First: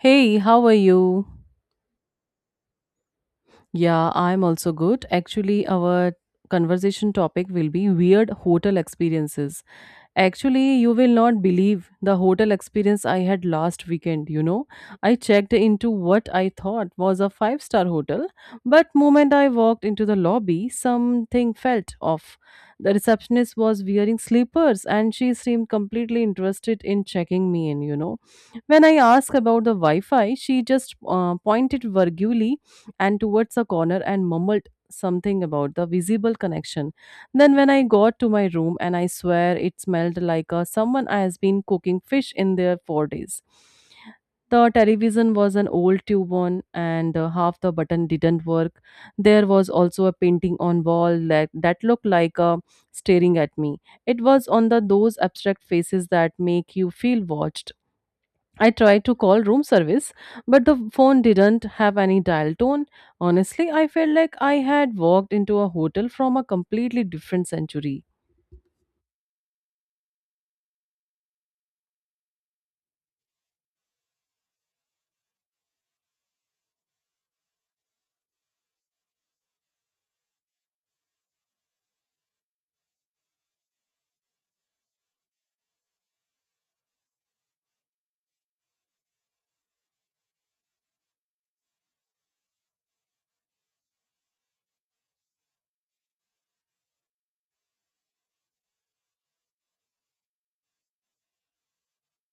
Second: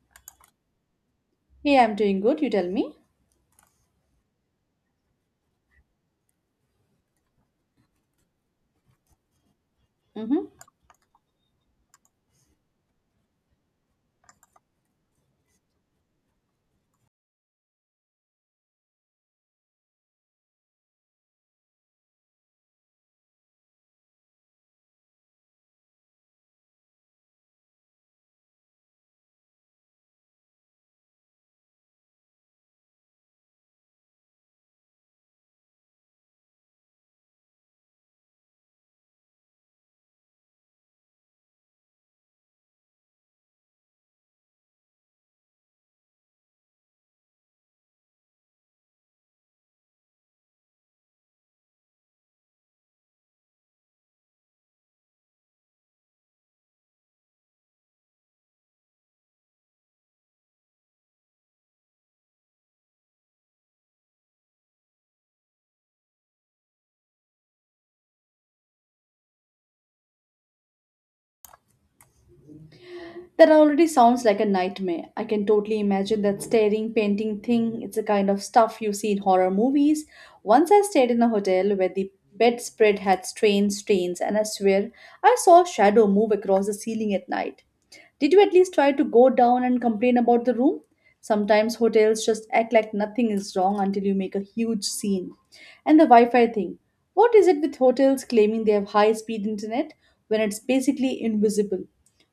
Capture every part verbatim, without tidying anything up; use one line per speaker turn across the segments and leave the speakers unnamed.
Hey, how are you?
Yeah, I'm doing good. You tell me.
Yeah, I'm also good. Actually, our conversation topic will be weird hotel experiences.
Mm-hmm.
Actually, you will not believe the hotel experience I had last weekend, you know. I checked into what I thought was a five-star hotel, but moment I walked into the lobby, something felt off. The receptionist was wearing slippers and she seemed completely interested in checking me in, you know. When I asked about the Wi-Fi, she just uh, pointed vaguely and towards a corner and mumbled something about the visible connection. Then when I got to my room and I swear it smelled like uh, someone has been cooking fish in there for days. The television was an old tube one and uh, half the button didn't work. There was also a painting on wall that, that looked like uh, staring at me. It was on the those abstract faces that make you feel watched. I tried to call room service, but the phone didn't have any dial tone. Honestly, I felt like I had walked into a hotel from a completely different century.
That already sounds like a nightmare. I can totally imagine that staring, painting thing. It's the kind of stuff you see in horror movies. Once I stayed in a hotel where the bedspread had strange stains, and I swear I saw a shadow move across the ceiling at night. Did you at least try to go down and complain about the room? Sometimes hotels just act like nothing is wrong until you make a huge scene. And the Wi Fi thing. What is it with hotels claiming they have high speed internet when it's basically invisible?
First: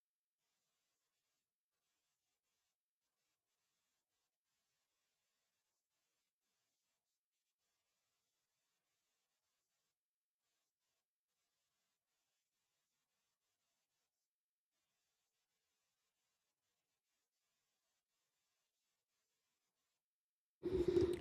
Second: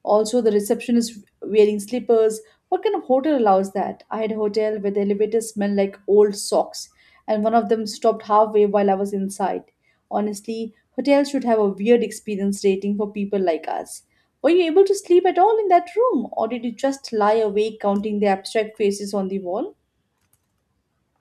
Also, the receptionist wearing slippers, what kind of hotel allows that? I had a hotel where the elevator smelled like old socks, and one of them stopped halfway while I was inside. Honestly, hotels should have a weird experience rating for people like us. Were you able to sleep at all in that room, or did you just lie awake counting the abstract faces on the wall?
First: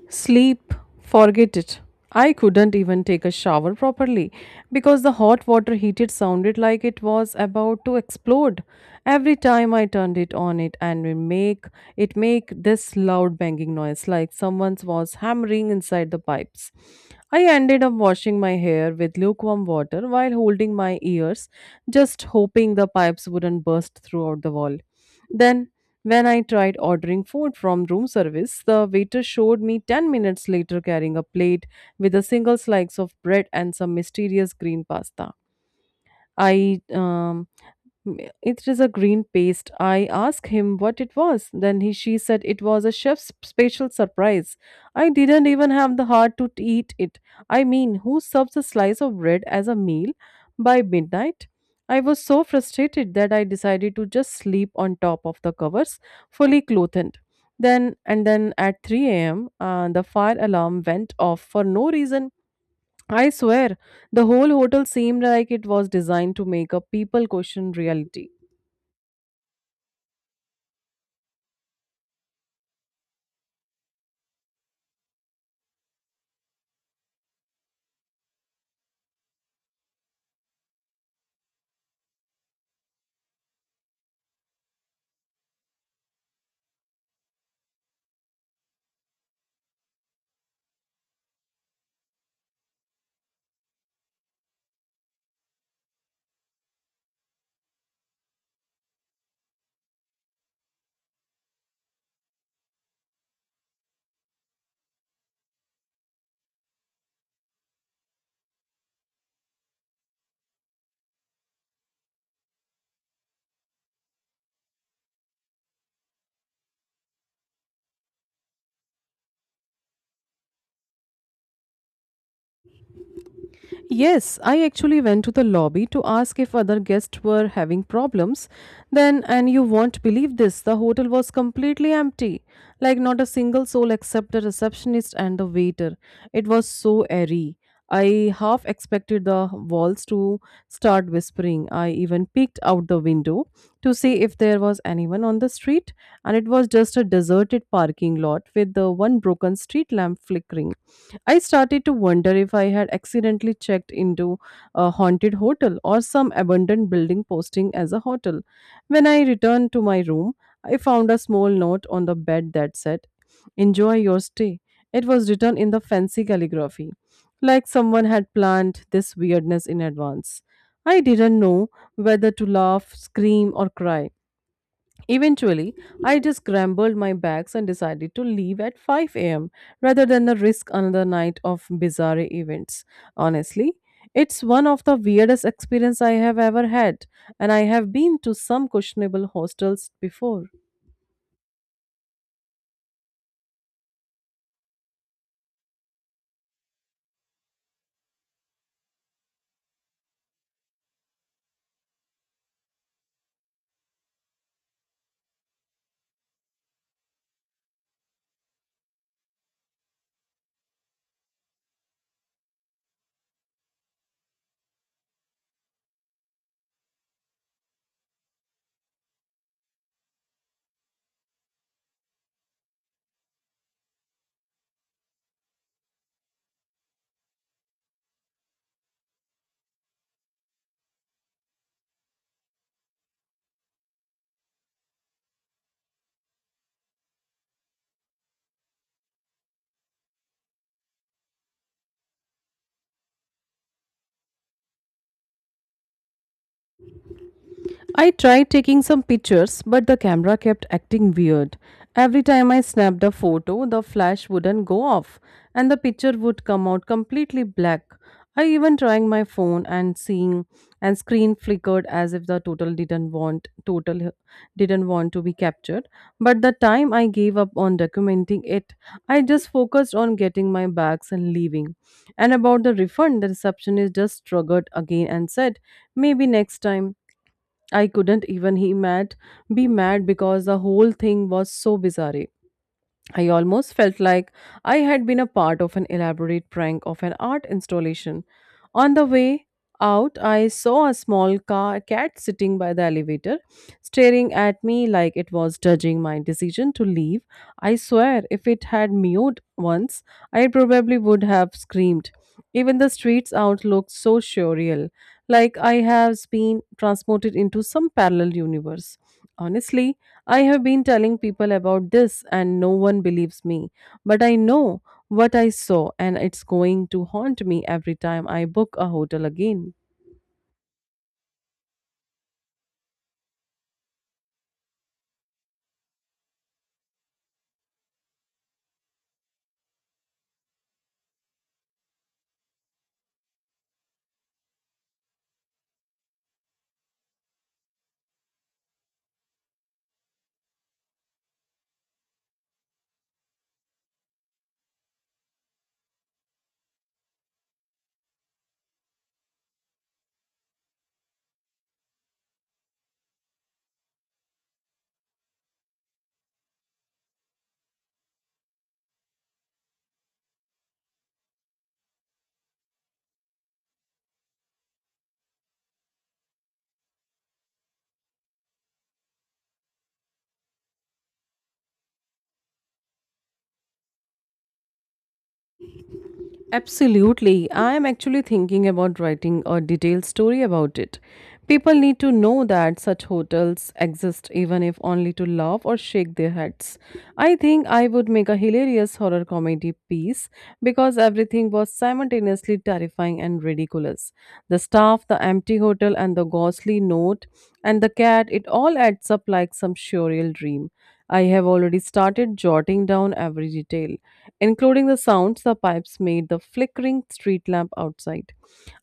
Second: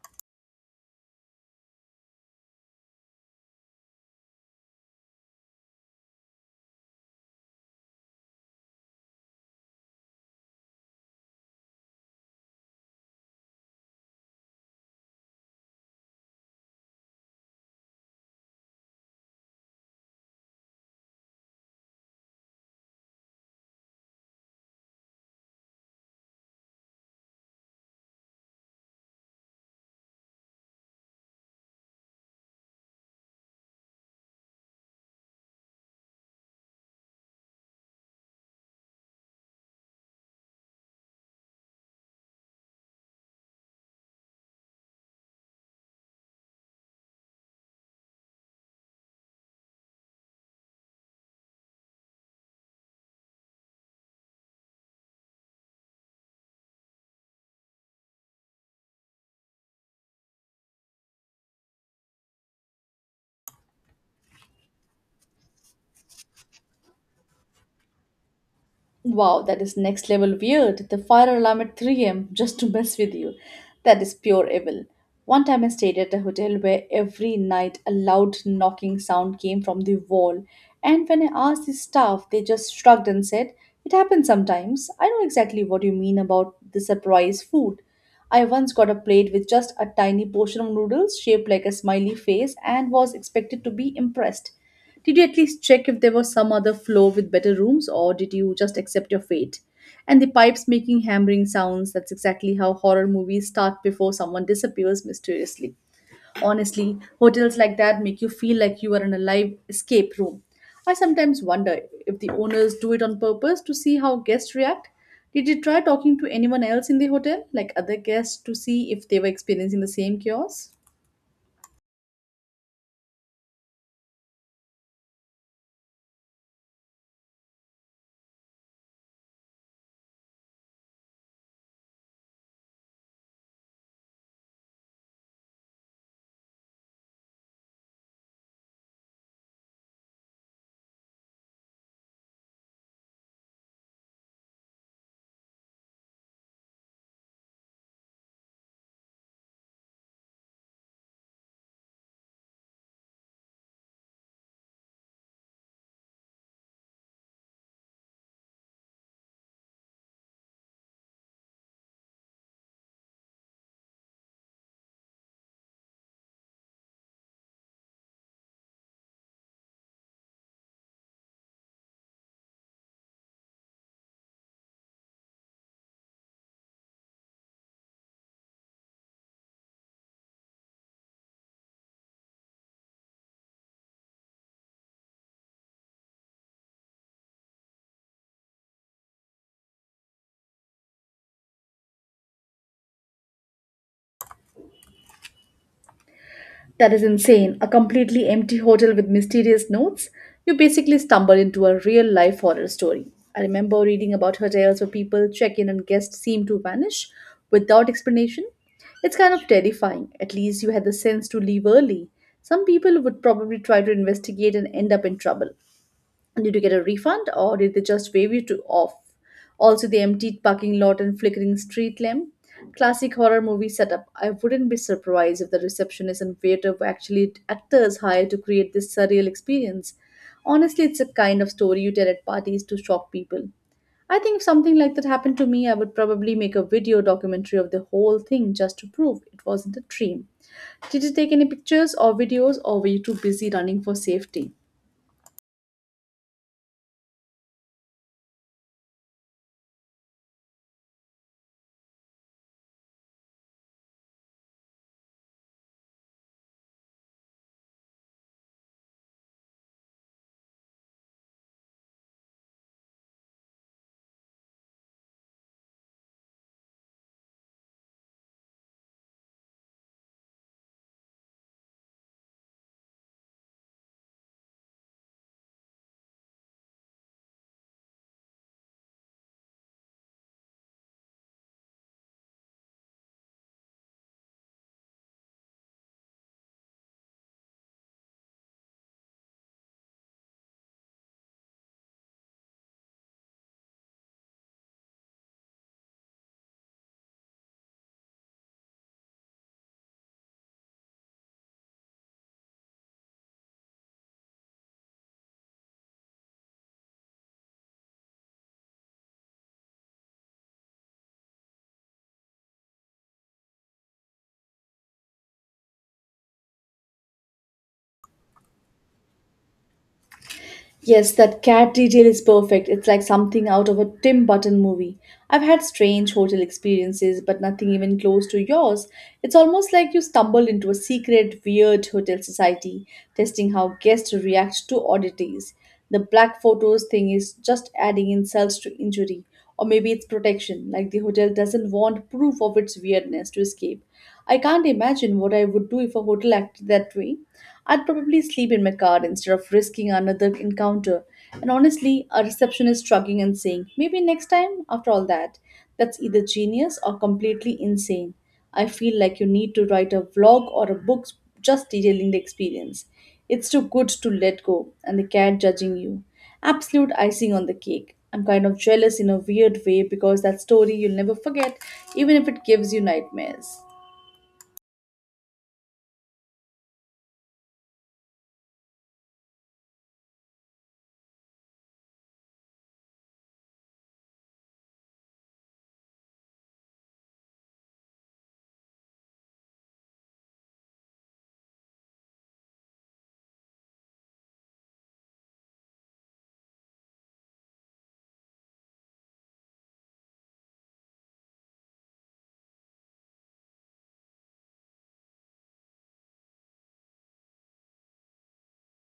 Sleep, forget it. I couldn't even take a shower properly because the hot water heated sounded like it was about to explode. Every time I turned it on it and we make it make this loud banging noise like someone was hammering inside the pipes. I ended up washing my hair with lukewarm water while holding my ears, just hoping the pipes wouldn't burst throughout the wall. Then when I tried ordering food from room service, the waiter showed me ten minutes later carrying a plate with a single slice of bread and some mysterious green pasta. I um, Mm, It is a green paste. I asked him what it was. Then he she said it was a chef's special surprise. I didn't even have the heart to t- eat it. I mean, who serves a slice of bread as a meal by midnight? I was so frustrated that I decided to just sleep on top of the covers, fully clothed. Then and then at three a m, uh, the fire alarm went off for no reason. I swear, the whole hotel seemed like it was designed to make a people question reality.
Wow, that is next level weird. The fire alarm at three a m just to mess with you. That is pure evil. One time I stayed at a hotel where every night a loud knocking sound came from the wall, and when I asked the staff, they just shrugged and said, it happens sometimes. I know exactly what you mean about the surprise food. I once got a plate with just a tiny portion of noodles shaped like a smiley face and was expected to be impressed. Did you at least check if there was some other floor with better rooms, or did you just accept your fate? And the pipes making hammering sounds, that's exactly how horror movies start before someone disappears mysteriously. Honestly, hotels like that make you feel like you are in a live escape room. I sometimes wonder if the owners do it on purpose to see how guests react. Did you try talking to anyone else in the hotel, like other guests, to see if they were experiencing the same chaos?
Yes, I actually went to the lobby to ask if other guests were having problems. Then, and you won't believe this, the hotel was completely empty. Like, not a single soul except the receptionist and the waiter. It was so airy. I half expected the walls to start whispering. I even peeked out the window to see if there was anyone on the street, and it was just a deserted parking lot with the one broken street lamp flickering. I started to wonder if I had accidentally checked into a haunted hotel or some abandoned building posting as a hotel. When I returned to my room, I found a small note on the bed that said, "Enjoy your stay." It was written in the fancy calligraphy, like someone had planned this weirdness in advance. I didn't know whether to laugh, scream, or cry. Eventually, I just scrambled my bags and decided to leave at five a m rather than the risk another night of bizarre events. Honestly, it's one of the weirdest experience I have ever had, and I have been to some questionable hostels before.
That is insane. A completely empty hotel with mysterious notes. You basically stumble into a real life horror story. I remember reading about hotels where people check in and guests seem to vanish without explanation. It's kind of terrifying. At least you had the sense to leave early. Some people would probably try to investigate and end up in trouble. Did you get a refund, or did they just wave you to off? Also, the emptied parking lot and flickering street lamp. Classic horror movie setup. I wouldn't be surprised if the receptionist and waiter were actually actors hired to create this surreal experience. Honestly, it's a kind of story you tell at parties to shock people. I think if something like that happened to me, I would probably make a video documentary of the whole thing just to prove it wasn't a dream. Did you take any pictures or videos, or were you too busy running for safety?
I tried taking some pictures, but the camera kept acting weird. Every time I snapped a photo, the flash wouldn't go off, and the picture would come out completely black. I even trying my phone and seeing and screen flickered as if the total didn't want total didn't want to be captured. But the time I gave up on documenting it, I just focused on getting my bags and leaving. And about the refund, the receptionist just struggled again and said, "Maybe next time." I couldn't even he mad be mad because the whole thing was so bizarre. I almost felt like I had been a part of an elaborate prank of an art installation. On the way out, I saw a small car, cat sitting by the elevator, staring at me like it was judging my decision to leave. I swear, if it had mewed once, I probably would have screamed. Even the streets out looked so surreal, like I have been transported into some parallel universe. Honestly, I have been telling people about this and no one believes me. But I know what I saw and it's going to haunt me every time I book a hotel again.
Yes, that cat detail is perfect. It's like something out of a Tim Burton movie. I've had strange hotel experiences, but nothing even close to yours. It's almost like you stumbled into a secret, weird hotel society, testing how guests react to oddities. The black photos thing is just adding insult to injury, or maybe it's protection, like the hotel doesn't want proof of its weirdness to escape. I can't imagine what I would do if a hotel acted that way. I'd probably sleep in my car instead of risking another encounter. And honestly, a receptionist shrugging and saying, maybe next time, after all that, that's either genius or completely insane. I feel like you need to write a vlog or a book just detailing the experience. It's too good to let go, and the cat judging you. Absolute icing on the cake. I'm kind of jealous in a weird way because that story you'll never forget, even if it gives you nightmares.
Absolutely. I am actually thinking about writing a detailed story about it. People need to know that such hotels exist, even if only to laugh or shake their heads. I think I would make a hilarious horror comedy piece because everything was simultaneously terrifying and ridiculous. The staff, the empty hotel, and the ghostly note, and the cat, it all adds up like some surreal dream. I have already started jotting down every detail including the sounds the pipes made the flickering street lamp outside.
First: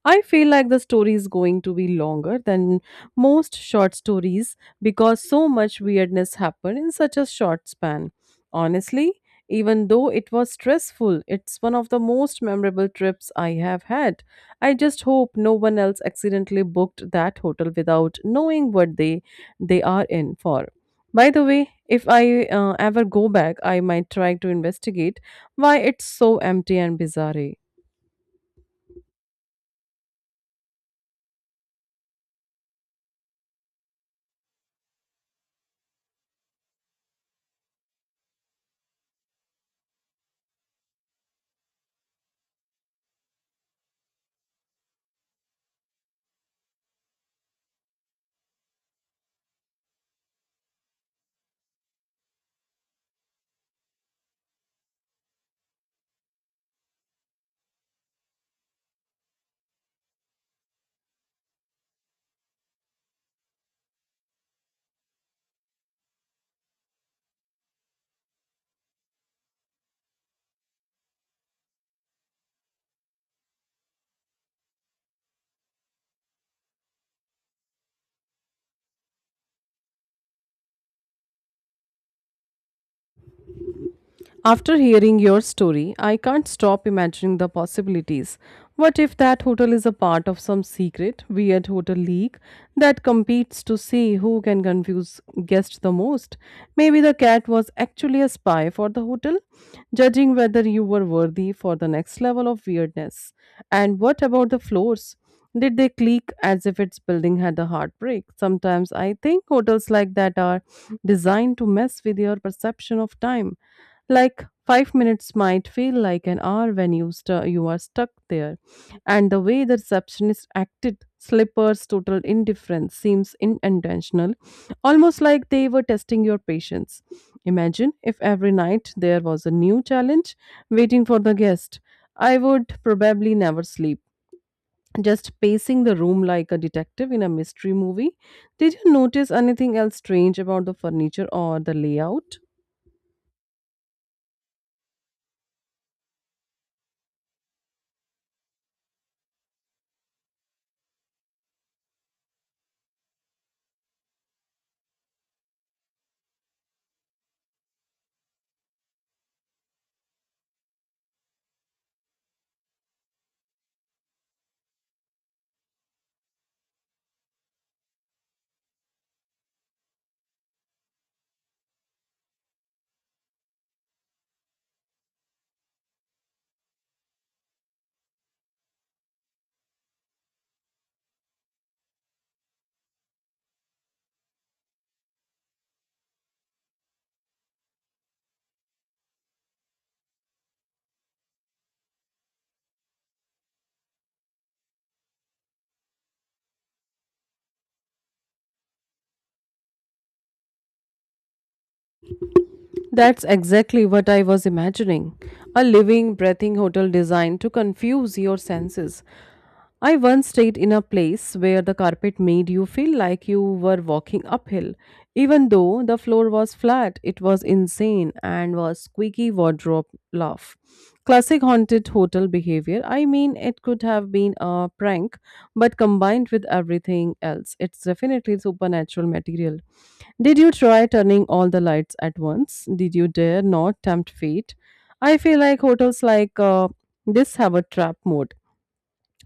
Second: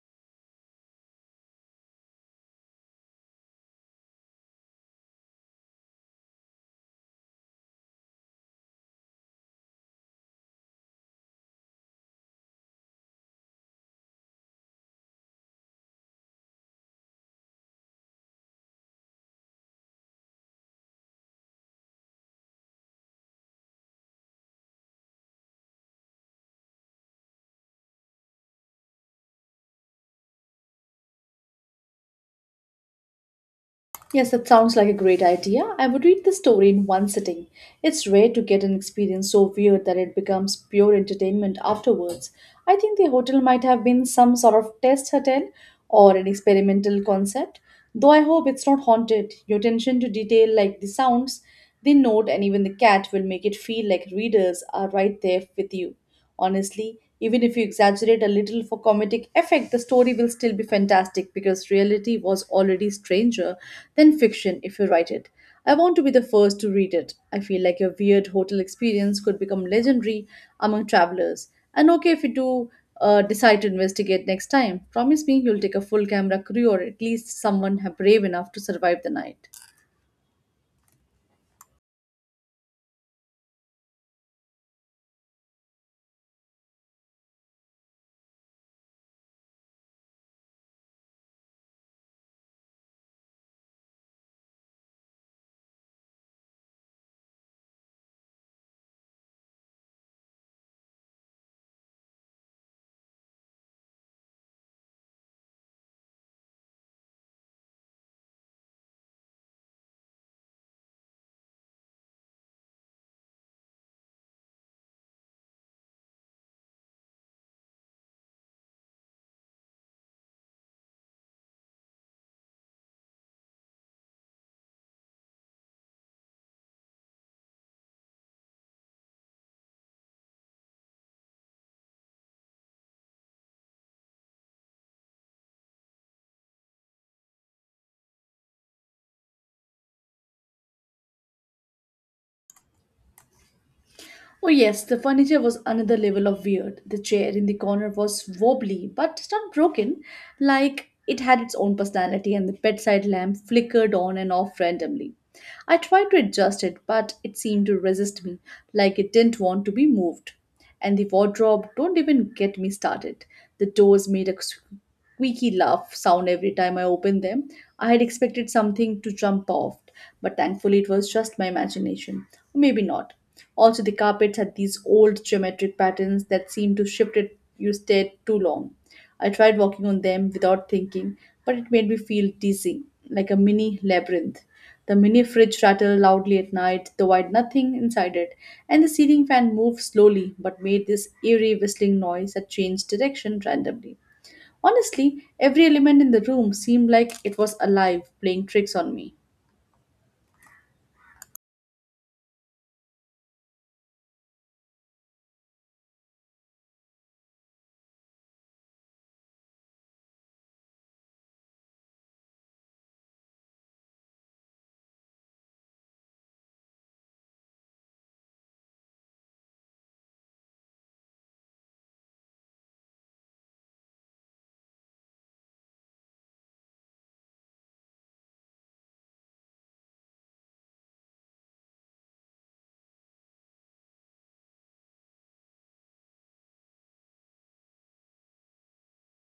I feel like the story is going to be longer than most short stories because so much weirdness happened in such a short span. Honestly, even though it was stressful, it's one of the most memorable trips I have had. I just hope no one else accidentally booked that hotel without knowing what they they are in for. By the way, if I uh, ever go back, I might try to investigate why it's so empty and bizarre.
Yes, that sounds like a great idea. I would read the story in one sitting. It's rare to get an experience so weird that it becomes pure entertainment afterwards. I think the hotel might have been some sort of test hotel or an experimental concept, though I hope it's not haunted. Your attention to detail, like the sounds, the note, and even the cat, will make it feel like readers are right there with you. Honestly, even if you exaggerate a little for comedic effect, the story will still be fantastic because reality was already stranger than fiction if you write it. I want to be the first to read it. I feel like your weird hotel experience could become legendary among travelers. And okay, if you do uh, decide to investigate next time, promise me you'll take a full camera crew or at least someone ha- brave enough to survive the night.
After hearing your story, I can't stop imagining the possibilities. What if that hotel is a part of some secret, weird hotel league that competes to see who can confuse guests the most? Maybe the cat was actually a spy for the hotel, judging whether you were worthy for the next level of weirdness. And what about the floors? Did they click as if its building had a heartbreak? Sometimes I think hotels like that are designed to mess with your perception of time like five minutes might feel like an hour when you, stu- you are stuck there. And the way the receptionist acted, Slipper's total indifference seems in- intentional. Almost like they were testing your patience. Imagine if every night there was a new challenge waiting for the guest. I would probably never sleep. Just pacing the room like a detective in a mystery movie. Did you notice anything else strange about the furniture or the layout?
Oh yes, the furniture was another level of weird. The chair in the corner was wobbly, but not broken, like it had its own personality, and the bedside lamp flickered on and off randomly. I tried to adjust it, but it seemed to resist me, like it didn't want to be moved. And the wardrobe, don't even get me started. The doors made a squeaky laugh sound every time I opened them. I had expected something to jump off, but thankfully it was just my imagination. Or maybe not. Also, the carpets had these old geometric patterns that seemed to shift it you stared too long. I tried walking on them without thinking, but it made me feel dizzy, like a mini labyrinth. The mini fridge rattled loudly at night, though I had nothing inside it, and the ceiling fan moved slowly but made this eerie whistling noise that changed direction randomly. Honestly, every element in the room seemed like it was alive, playing tricks on me.
That's exactly what I was imagining. A living, breathing hotel designed to confuse your senses. I once stayed in a place where the carpet made you feel like you were walking uphill. Even though the floor was flat, it was insane and was squeaky wardrobe laugh. Classic haunted hotel behavior. I mean, it could have been a prank, but combined with everything else, it's definitely supernatural material. Did you try turning all the lights at once? Did you dare not tempt fate? I feel like hotels like uh, this have a trap mode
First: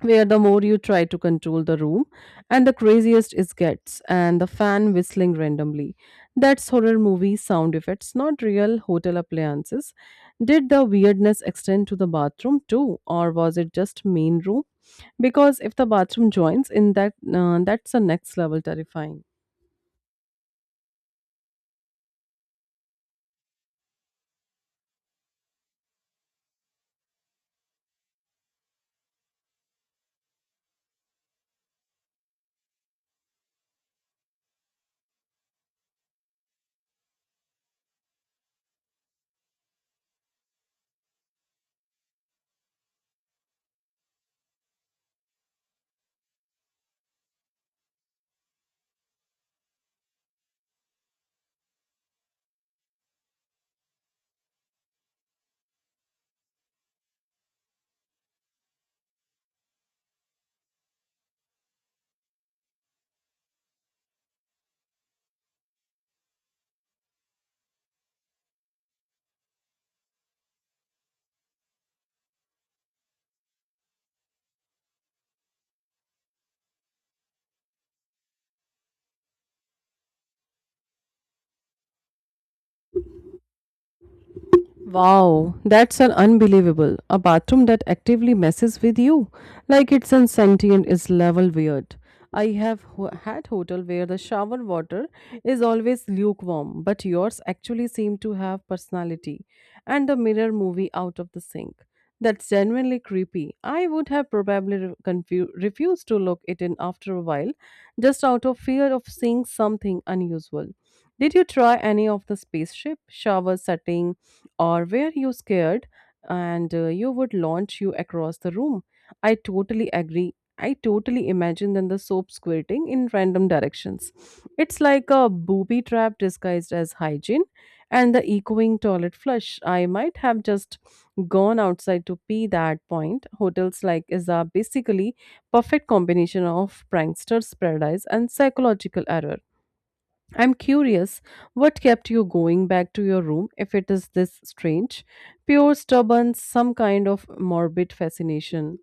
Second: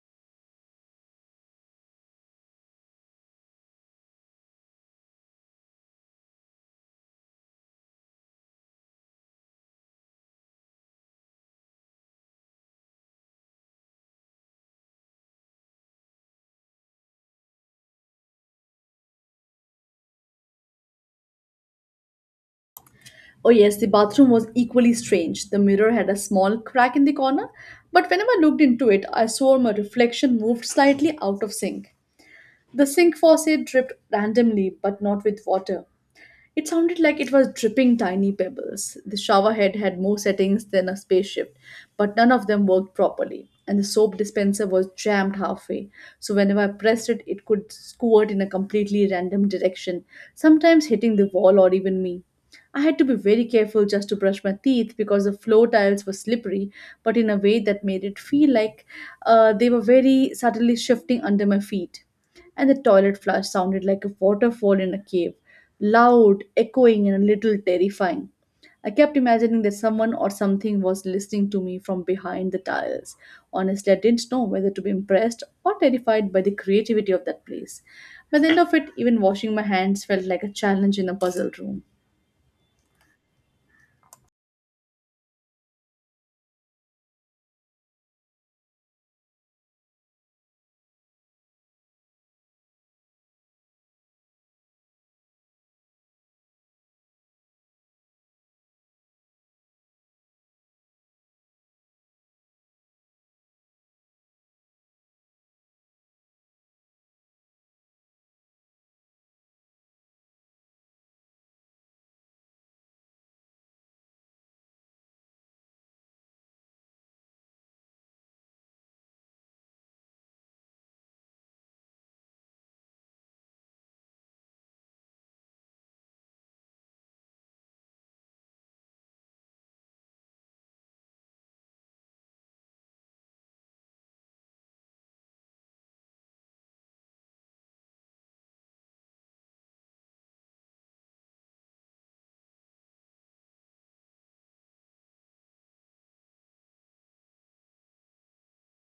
where the more you try to control the room and the craziest it gets. And the fan whistling randomly, that's horror movie sound effects, not real hotel appliances. Did the weirdness extend to the bathroom too, or was it just main room? Because if the bathroom joins in, that uh, that's the next level terrifying.
Oh yes, the bathroom was equally strange. The mirror had a small crack in the corner, but whenever I looked into it, I saw my reflection moved slightly out of sync. The sink faucet dripped randomly, but not with water. It sounded like it was dripping tiny pebbles. The showerhead had more settings than a spaceship, but none of them worked properly, and the soap dispenser was jammed halfway. So whenever I pressed it, it could squirt in a completely random direction, sometimes hitting the wall or even me. I had to be very careful just to brush my teeth because the floor tiles were slippery, but in a way that made it feel like uh, they were very subtly shifting under my feet, and the toilet flush sounded like a waterfall in a cave, loud, echoing, and a little terrifying. I kept imagining that someone or something was listening to me from behind the tiles. Honestly, I didn't know whether to be impressed or terrified by the creativity of that place. By the end of it, even washing my hands felt like a challenge in a puzzle room.
Wow, that's an unbelievable. A bathroom that actively messes with you, like it's an sentient, is level weird. I have ho- had hotel where the shower water is always lukewarm, but yours actually seem to have personality, and the mirror movie out of the sink. That's genuinely creepy. I would have probably re- confu- refused to look it in after a while, just out of fear of seeing something unusual. Did you try any of the spaceship shower setting? Or were you scared and uh, you would launch you across the room. I totally agree. I totally imagine then the soap squirting in random directions. It's like a booby trap disguised as hygiene. And the echoing toilet flush, I might have just gone outside to pee that point. Hotels like is a basically perfect combination of pranksters paradise and psychological error. I'm curious what kept you going back to your room. If it is this strange, pure stubborn, some kind of morbid fascination.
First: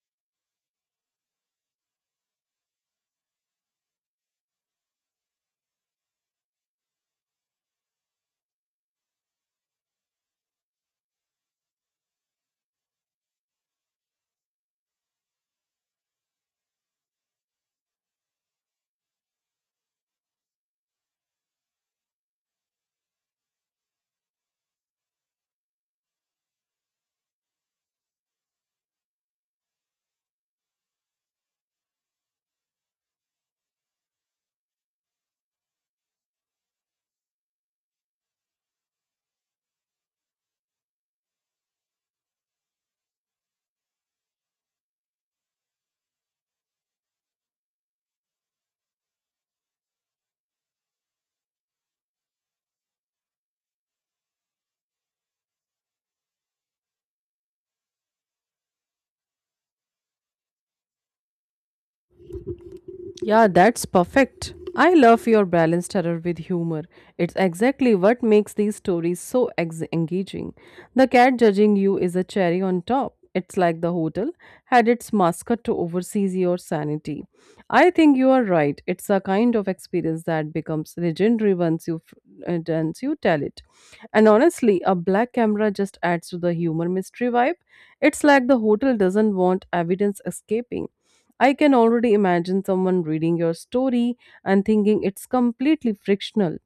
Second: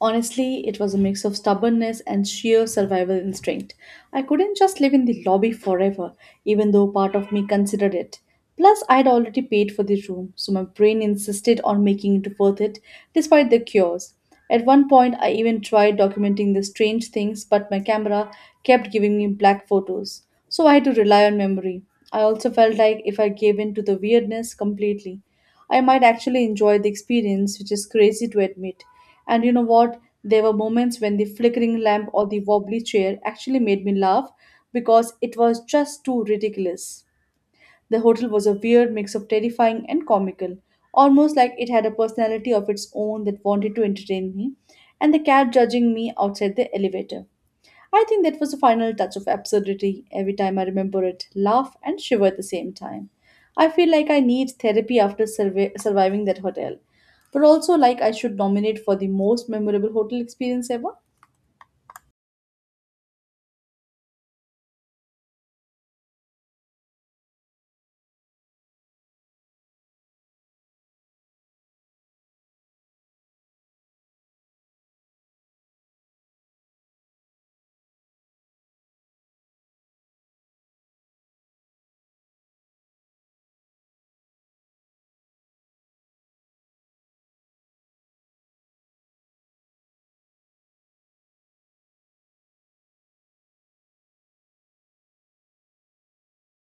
Honestly, it was a mix of stubbornness and sheer survival instinct. I couldn't just live in the lobby forever, even though part of me considered it. Plus, I'd already paid for the room, so my brain insisted on making it worth it, despite the cures. At one point, I even tried documenting the strange things, but my camera kept giving me black photos, so I had to rely on memory. I also felt like if I gave in to the weirdness completely, I might actually enjoy the experience, which is crazy to admit. And you know what? There were moments when the flickering lamp or the wobbly chair actually made me laugh because it was just too ridiculous. The hotel was a weird mix of terrifying and comical, almost like it had a personality of its own that wanted to entertain me, and the cat judging me outside the elevator. I think that was the final touch of absurdity. Every time I remember it, laugh and shiver at the same time. I feel like I need therapy after survi- surviving that hotel, but also like I should nominate for the most memorable hotel experience ever.
Yeah, that's perfect. I love your balanced terror with humor. It's exactly what makes these stories so ex- engaging. The cat judging you is a cherry on top. It's like the hotel had its mascot to oversee your sanity. I think you are right. It's a kind of experience that becomes legendary once you f- uh, once you tell it. And honestly, a black camera just adds to the humor mystery vibe. It's like the hotel doesn't want evidence escaping. I can already imagine someone reading your story and thinking it's completely frictional,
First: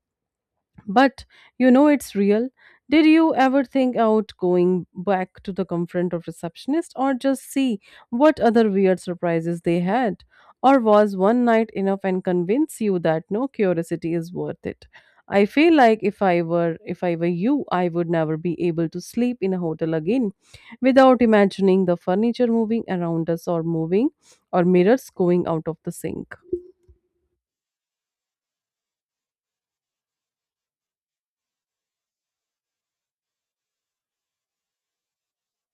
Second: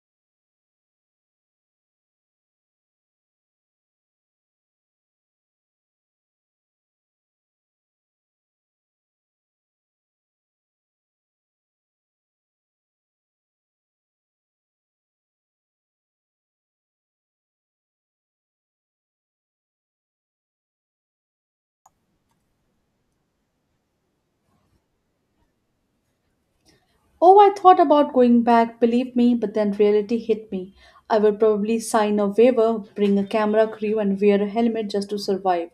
but you know it's real. Did you ever think out going back to the confront of receptionist or just see what other weird surprises they had? Or was one night enough and convince you that no curiosity is worth it? I feel like if I were if I were you, I would never be able to sleep in a hotel again without imagining the furniture moving around us or moving or mirrors going out of the sink.
Oh, I thought about going back, believe me, but then reality hit me. I would probably sign a waiver, bring a camera crew, and wear a helmet just to survive.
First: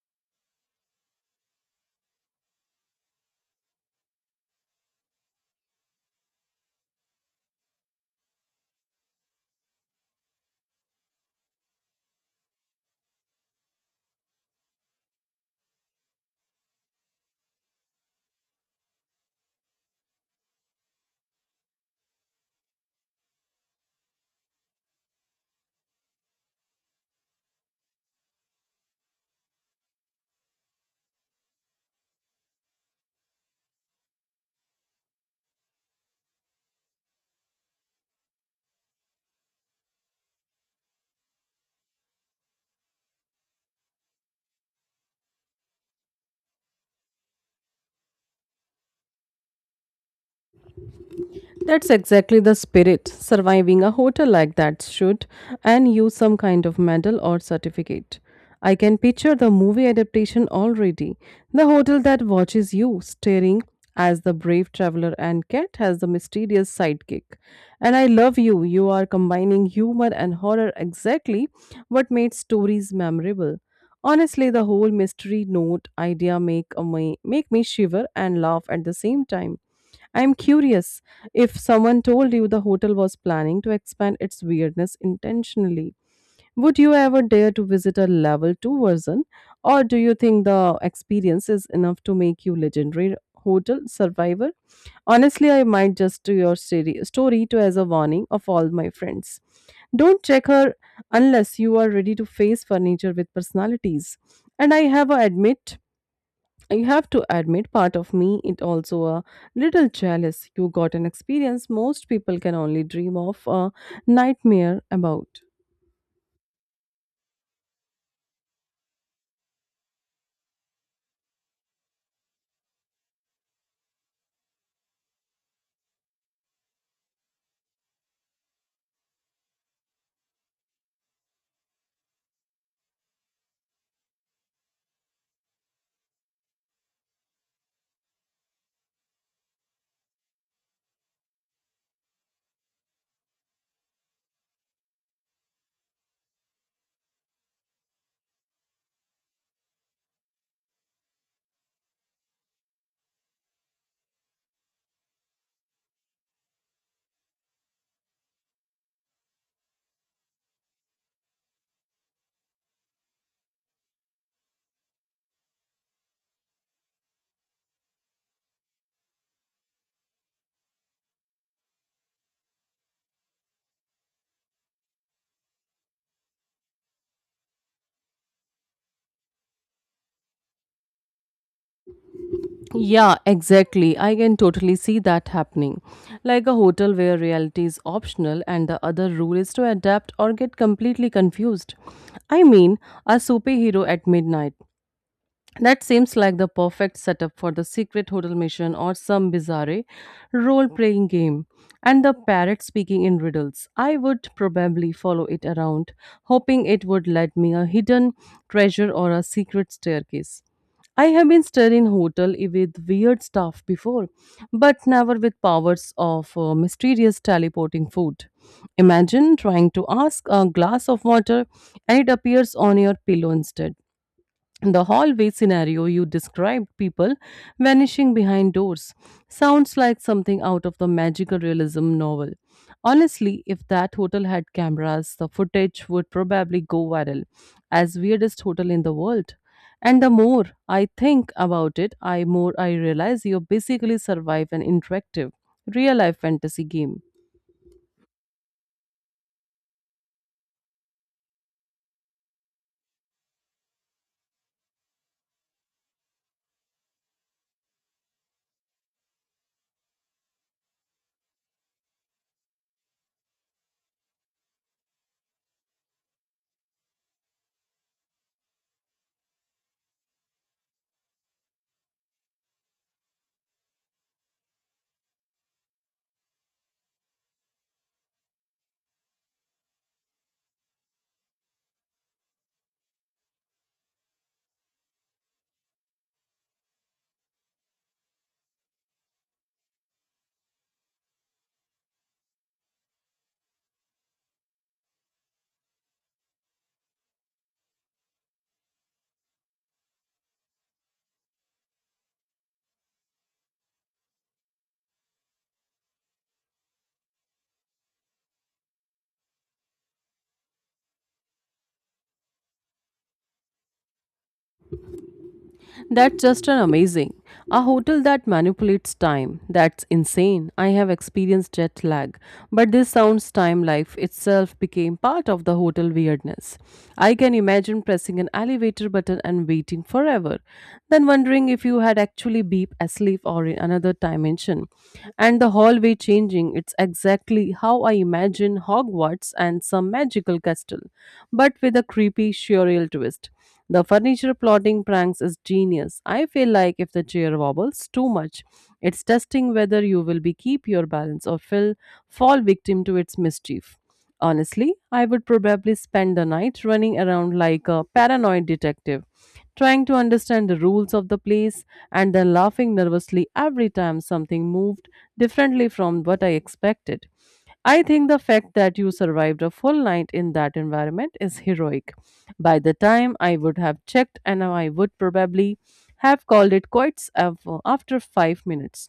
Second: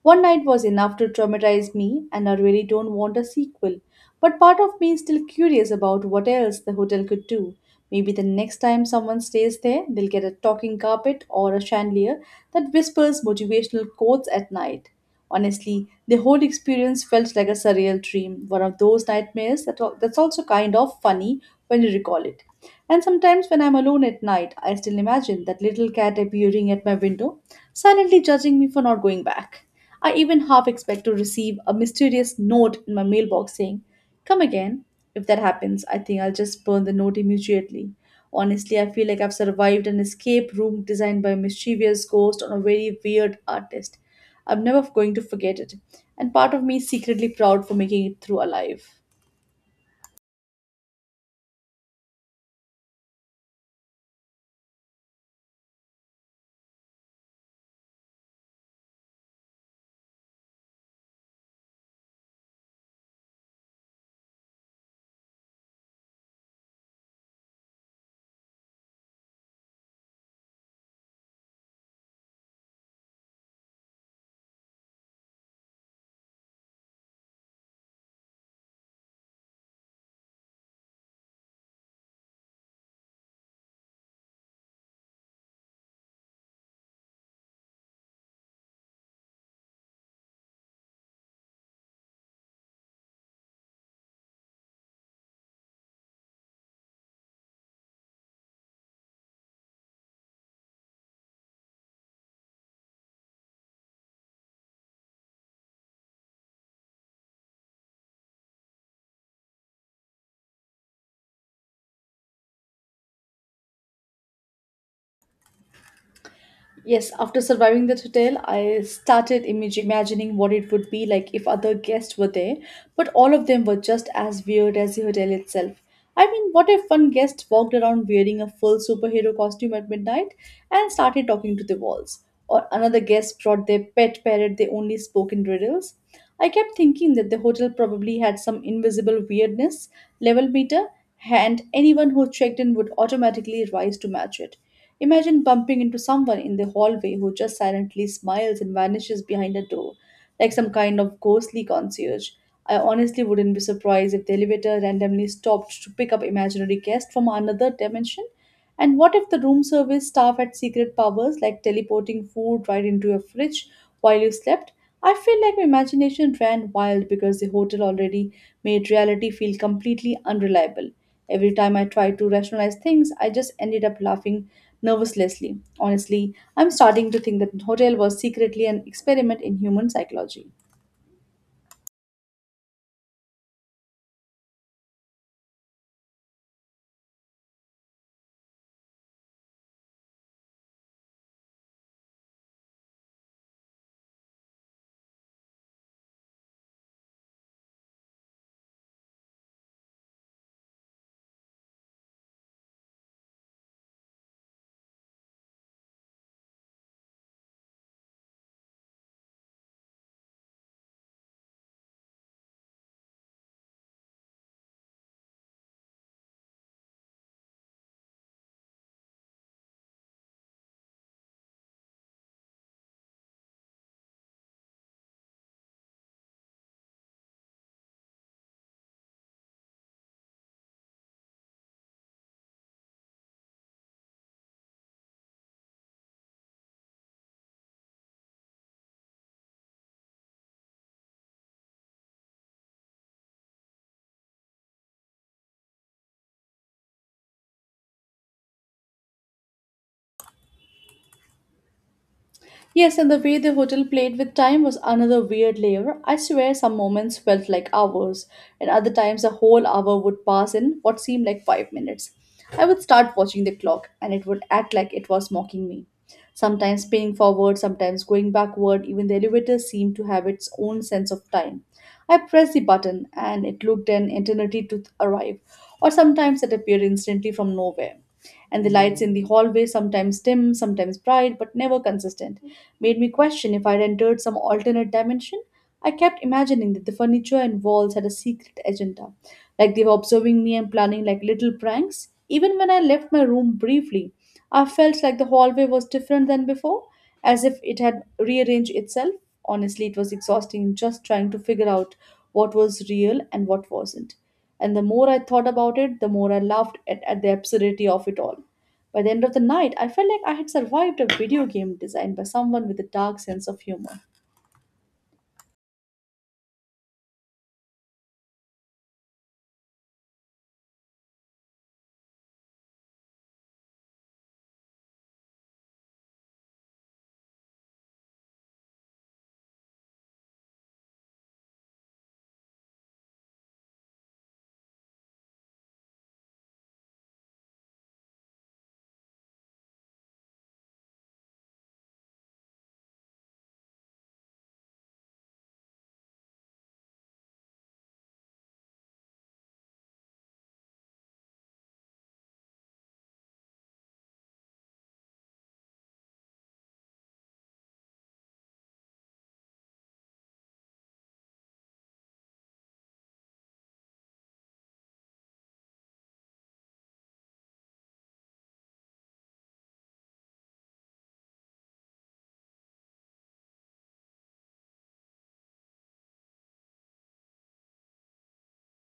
One night was enough to traumatize me, and I really don't want a sequel. But part of me is still curious about what else the hotel could do. Maybe the next time someone stays there, they'll get a talking carpet or a chandelier that whispers motivational quotes at night. Honestly, the whole experience felt like a surreal dream, one of those nightmares that, al- that's also kind of funny when you recall it. And sometimes when I'm alone at night, I still imagine that little cat appearing at my window silently judging me for not going back. I even half expect to receive a mysterious note in my mailbox saying, "Come again." If that happens, I think I'll just burn the note immediately. Honestly, I feel like I've survived an escape room designed by a mischievous ghost on a very weird artist. I'm never going to forget it, and part of me is secretly proud for making it through alive.
That's exactly the spirit. Surviving a hotel like that should and you some kind of medal or certificate. I can picture the movie adaptation already. The hotel that watches you, staring as the brave traveler and cat has the mysterious sidekick. And I love you. You are combining humor and horror exactly what made stories memorable. Honestly, the whole mystery note idea make a me, make me shiver and laugh at the same time. I'm curious if someone told you the hotel was planning to expand its weirdness intentionally. Would you ever dare to visit a level two version? Or do you think the experience is enough to make you legendary hotel survivor? Honestly, I might just do your story, story to as a warning of all my friends. Don't check her unless you are ready to face furniture with personalities. And I have a admit I have to admit, part of me is also a little jealous. You got an experience most people can only dream of, a nightmare about.
Yes, after surviving that hotel, I started imag- imagining what it would be like if other guests were there, but all of them were just as weird as the hotel itself. I mean, what if one guest walked around wearing a full superhero costume at midnight and started talking to the walls? Or another guest brought their pet parrot they only spoke in riddles? I kept thinking that the hotel probably had some invisible weirdness level meter, and anyone who checked in would automatically rise to match it. Imagine bumping into someone in the hallway who just silently smiles and vanishes behind a door, like some kind of ghostly concierge. I honestly wouldn't be surprised if the elevator randomly stopped to pick up imaginary guests from another dimension. And what if the room service staff had secret powers like teleporting food right into your fridge while you slept? I feel like my imagination ran wild because the hotel already made reality feel completely unreliable. Every time I tried to rationalize things, I just ended up laughing nervously. Honestly, I'm starting to think that the hotel was secretly an experiment in human psychology.
Yeah, exactly. I can totally see that happening. Like a hotel where reality is optional and the other rule is to adapt or get completely confused. I mean, a superhero at midnight. That seems like the perfect setup for the secret hotel mission or some bizarre role playing game. And the parrot speaking in riddles. I would probably follow it around, hoping it would let me a hidden treasure or a secret staircase. I have been stayed in hotel I- with weird stuff before, but never with powers of uh, mysterious teleporting food. Imagine trying to ask a glass of water and it appears on your pillow instead. The hallway scenario you described, people vanishing behind doors, sounds like something out of the magical realism novel. Honestly, if that hotel had cameras, the footage would probably go viral as weirdest hotel in the world. And the more I think about it, I more I realize you basically survive an interactive real life fantasy game.
Yes, and the way the hotel played with time was another weird layer. I swear some moments felt like hours, and other times a whole hour would pass in what seemed like five minutes. I would start watching the clock, and it would act like it was mocking me. Sometimes spinning forward, sometimes going backward, even the elevator seemed to have its own sense of time. I pressed the button, and it looked an eternity to arrive, or sometimes it appeared instantly from nowhere and the lights in the hallway sometimes dim, sometimes bright, but never consistent made me question if I'd entered some alternate dimension. I kept imagining that the furniture and walls had a secret agenda, like they were observing me and planning like little pranks. Even when I left my room briefly, I felt like the hallway was different than before, as if it had rearranged itself. Honestly, it was exhausting just trying to figure out what was real and what wasn't. And the more I thought about it, the more I laughed at, at the absurdity of it all. By the end of the night, I felt like I had survived a video game designed by someone with a dark sense of humor.
That's just an amazing. A hotel that manipulates time. That's insane. I have experienced jet lag, but this sounds time life itself became part of the hotel weirdness. I can imagine pressing an elevator button and waiting forever, then wondering if you had actually been asleep or in another dimension. And the hallway changing, it's exactly how I imagine Hogwarts and some magical castle, but with a creepy surreal twist. The furniture plotting pranks is genius. I feel like if the chair wobbles too much, it's testing whether you will be keep your balance or fill, fall victim to its mischief. Honestly, I would probably spend the night running around like a paranoid detective, trying to understand the rules of the place and then laughing nervously every time something moved differently from what I expected. I think the fact that you survived a full night in that environment is heroic. By the time I would have checked, and I would probably have called it quits af- after five minutes.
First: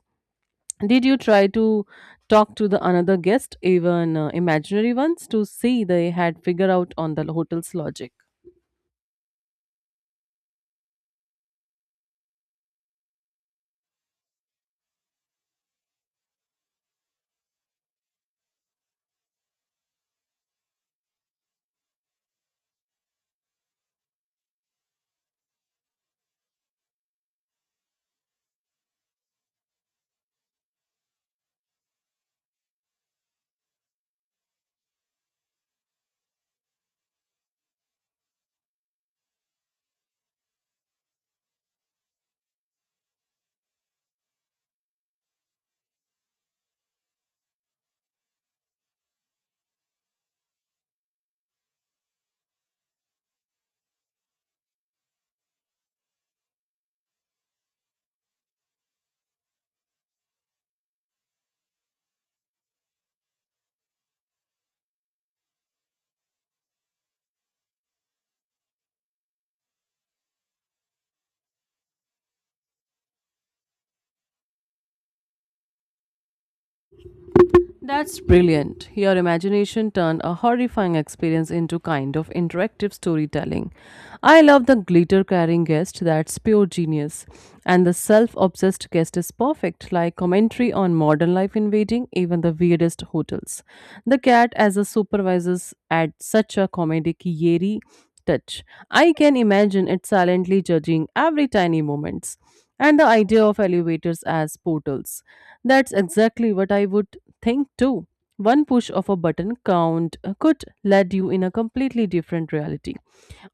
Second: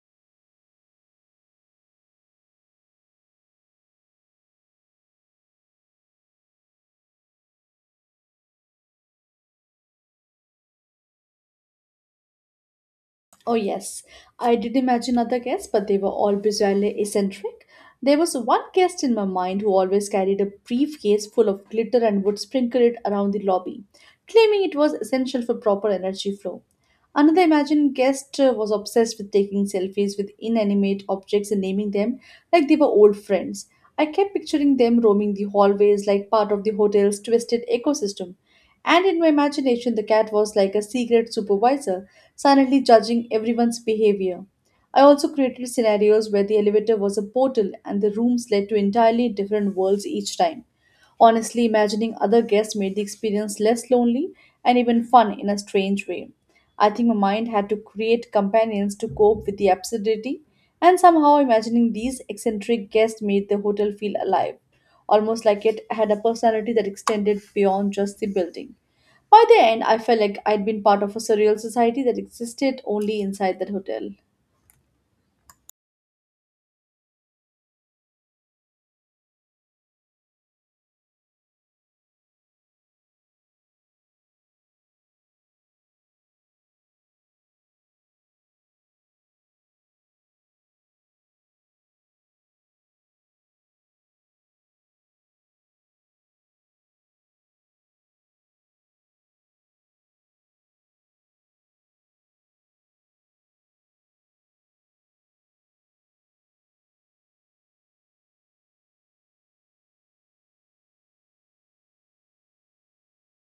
Did you try to talk to the another guest, even uh, imaginary ones, to see they had figured out on the hotel's logic?
Oh, yes, I did imagine other guests, but they were all bizarrely eccentric. There was one guest in my mind who always carried a briefcase full of glitter and would sprinkle it around the lobby, claiming it was essential for proper energy flow. Another imagined guest uh, was obsessed with taking selfies with inanimate objects and naming them like they were old friends. I kept picturing them roaming the hallways like part of the hotel's twisted ecosystem. And in my imagination, the cat was like a secret supervisor, silently judging everyone's behavior. I also created scenarios where the elevator was a portal and the rooms led to entirely different worlds each time. Honestly, imagining other guests made the experience less lonely and even fun in a strange way. I think my mind had to create companions to cope with the absurdity, and somehow imagining these eccentric guests made the hotel feel alive, almost like it had a personality that extended beyond just the building. By the end, I felt like I'd been part of a surreal society that existed only inside that hotel.
That's brilliant. Your imagination turned a horrifying experience into kind of interactive storytelling. I love the glitter carrying guest, that's pure genius. And the self obsessed guest is perfect, like commentary on modern life invading even the weirdest hotels. The cat as a supervisor's adds such a comedic eerie touch. I can imagine it silently judging every tiny moment and the idea of elevators as portals. That's exactly what I would think too. One push of a button count uh, could lead you in a completely different reality.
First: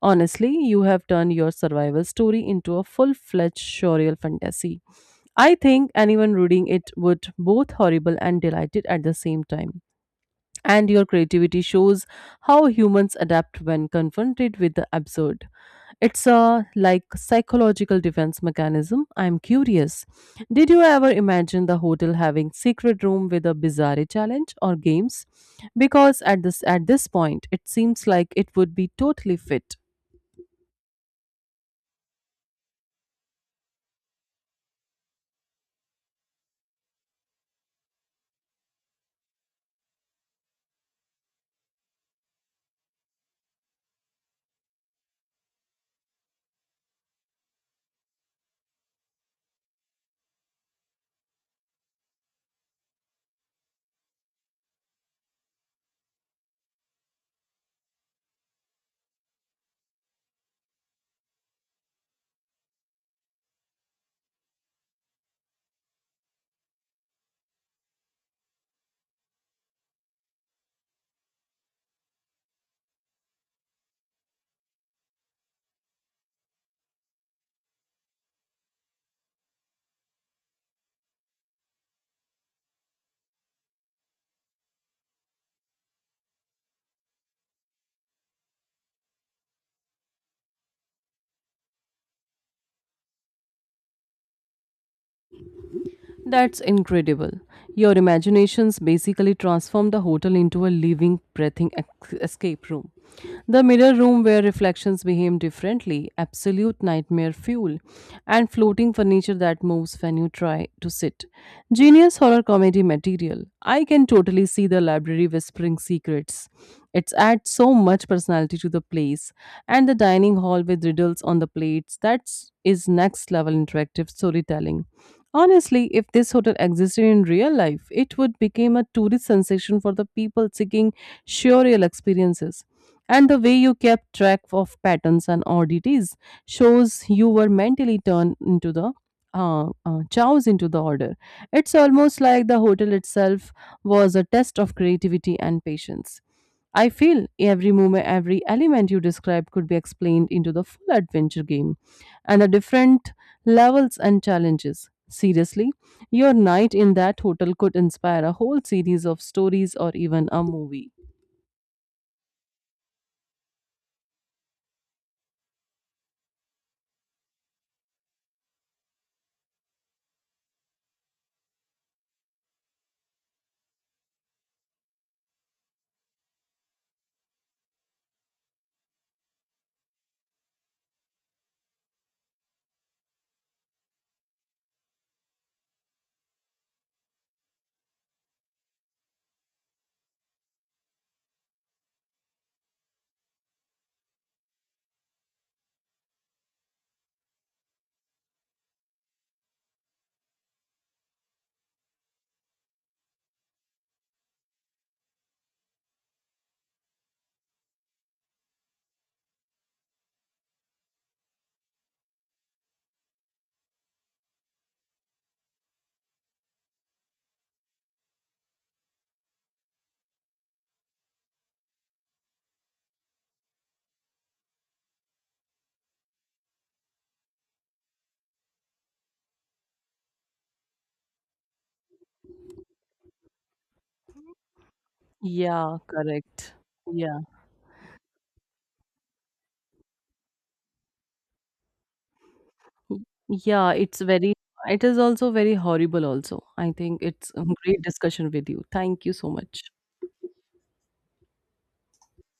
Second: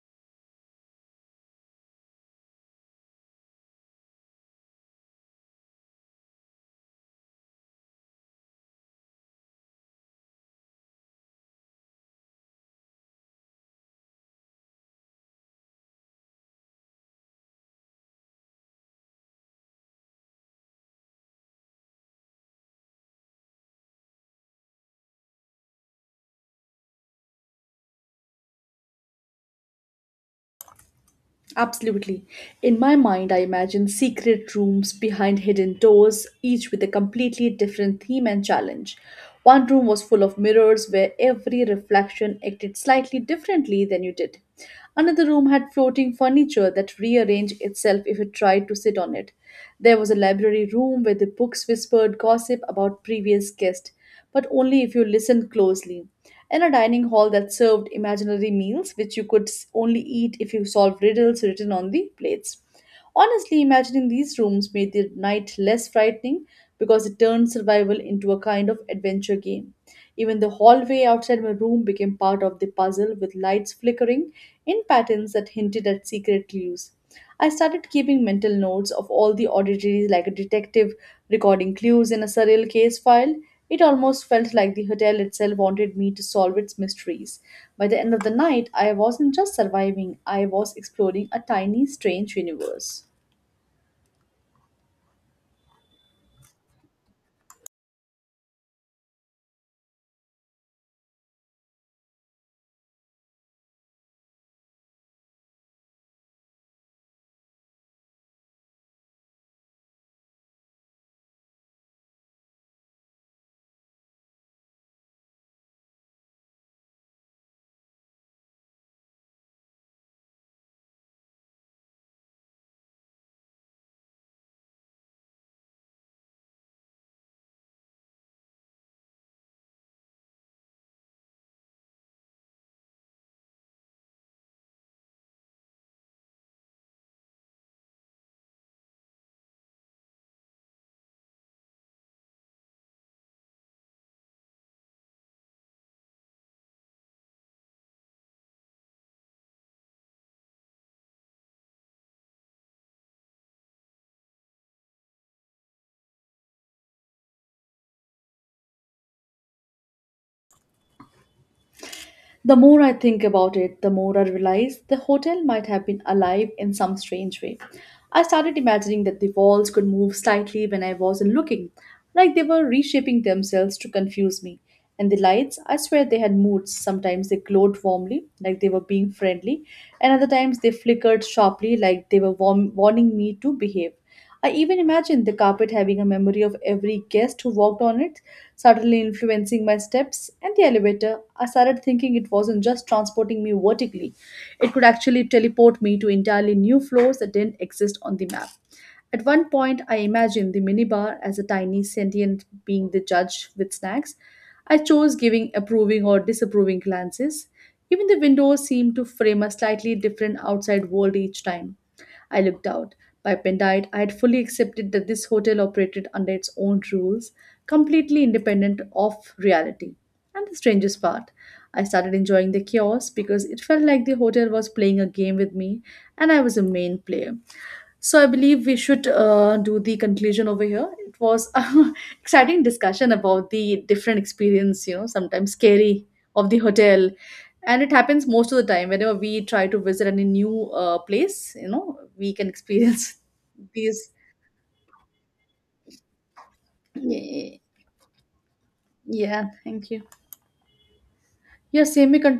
Honestly, you have turned your survival story into a full fledged surreal fantasy. I think anyone reading it would both horrible and delighted at the same time. And your creativity shows how humans adapt when confronted with the absurd. It's a like psychological defense mechanism. I'm curious. Did you ever imagine the hotel having secret room with a bizarre challenge or games? Because at this at this point, it seems like it would be totally fit.
Absolutely. In my mind, I imagine secret rooms behind hidden doors, each with a completely different theme and challenge. One room was full of mirrors where every reflection acted slightly differently than you did. Another room had floating furniture that rearranged itself if you tried to sit on it. There was a library room where the books whispered gossip about previous guests, but only if you listened closely, and a dining hall that served imaginary meals which you could s- only eat if you solved riddles written on the plates. Honestly, imagining these rooms made the night less frightening because it turned survival into a kind of adventure game. Even the hallway outside my room became part of the puzzle, with lights flickering in patterns that hinted at secret clues. I started keeping mental notes of all the oddities, like a detective recording clues in a surreal case file. It almost felt like the hotel itself wanted me to solve its mysteries. By the end of the night, I wasn't just surviving, I was exploring a tiny, strange universe.
That's incredible. Your imaginations basically transform the hotel into a living, breathing ex- escape room. The mirror room where reflections behave differently, absolute nightmare fuel, and floating furniture that moves when you try to sit. Genius horror comedy material. I can totally see the library whispering secrets. It adds so much personality to the place, and the dining hall with riddles on the plates. That's is next level interactive storytelling. Honestly, if this hotel existed in real life, it would become a tourist sensation for the people seeking surreal experiences. And the way you kept track of patterns and oddities shows you were mentally turned into the uh, uh, chows into the order. It's almost like the hotel itself was a test of creativity and patience. I feel every moment, every element you described could be explained into the full adventure game and the different levels and challenges. Seriously, your night in that hotel could inspire a whole series of stories or even a movie.
The more I think about it, the more I realize the hotel might have been alive in some strange way. I started imagining that the walls could move slightly when I wasn't looking, like they were reshaping themselves to confuse me. And the lights, I swear they had moods. Sometimes they glowed warmly, like they were being friendly, and other times they flickered sharply, like they were warm- warning me to behave. I even imagined the carpet having a memory of every guest who walked on it, subtly influencing my steps, and the elevator, I started thinking it wasn't just transporting me vertically, it could actually teleport me to entirely new floors that didn't exist on the map. At one point, I imagined the minibar as a tiny sentient being, the judge with snacks I chose, giving approving or disapproving glances. Even the windows seemed to frame a slightly different outside world each time I looked out. By midnight, I had fully accepted that this hotel operated under its own rules, completely independent of reality. And the strangest part, I started enjoying the chaos because it felt like the hotel was playing a game with me and I was a main player. So I believe we should uh, do the conclusion over here. It was a exciting discussion about the different experience, you know, sometimes
Yeah,
scary of
correct.
the hotel,
Yeah.
and it happens most of the time whenever we try to visit any new uh, place. You know, we can
Mm.
experience
Yeah, it's
these.
very it is also very horrible also. I think it's a
Yeah,
great discussion with you. Thank you so
yeah,
much.
thank you. Yeah, same. We continue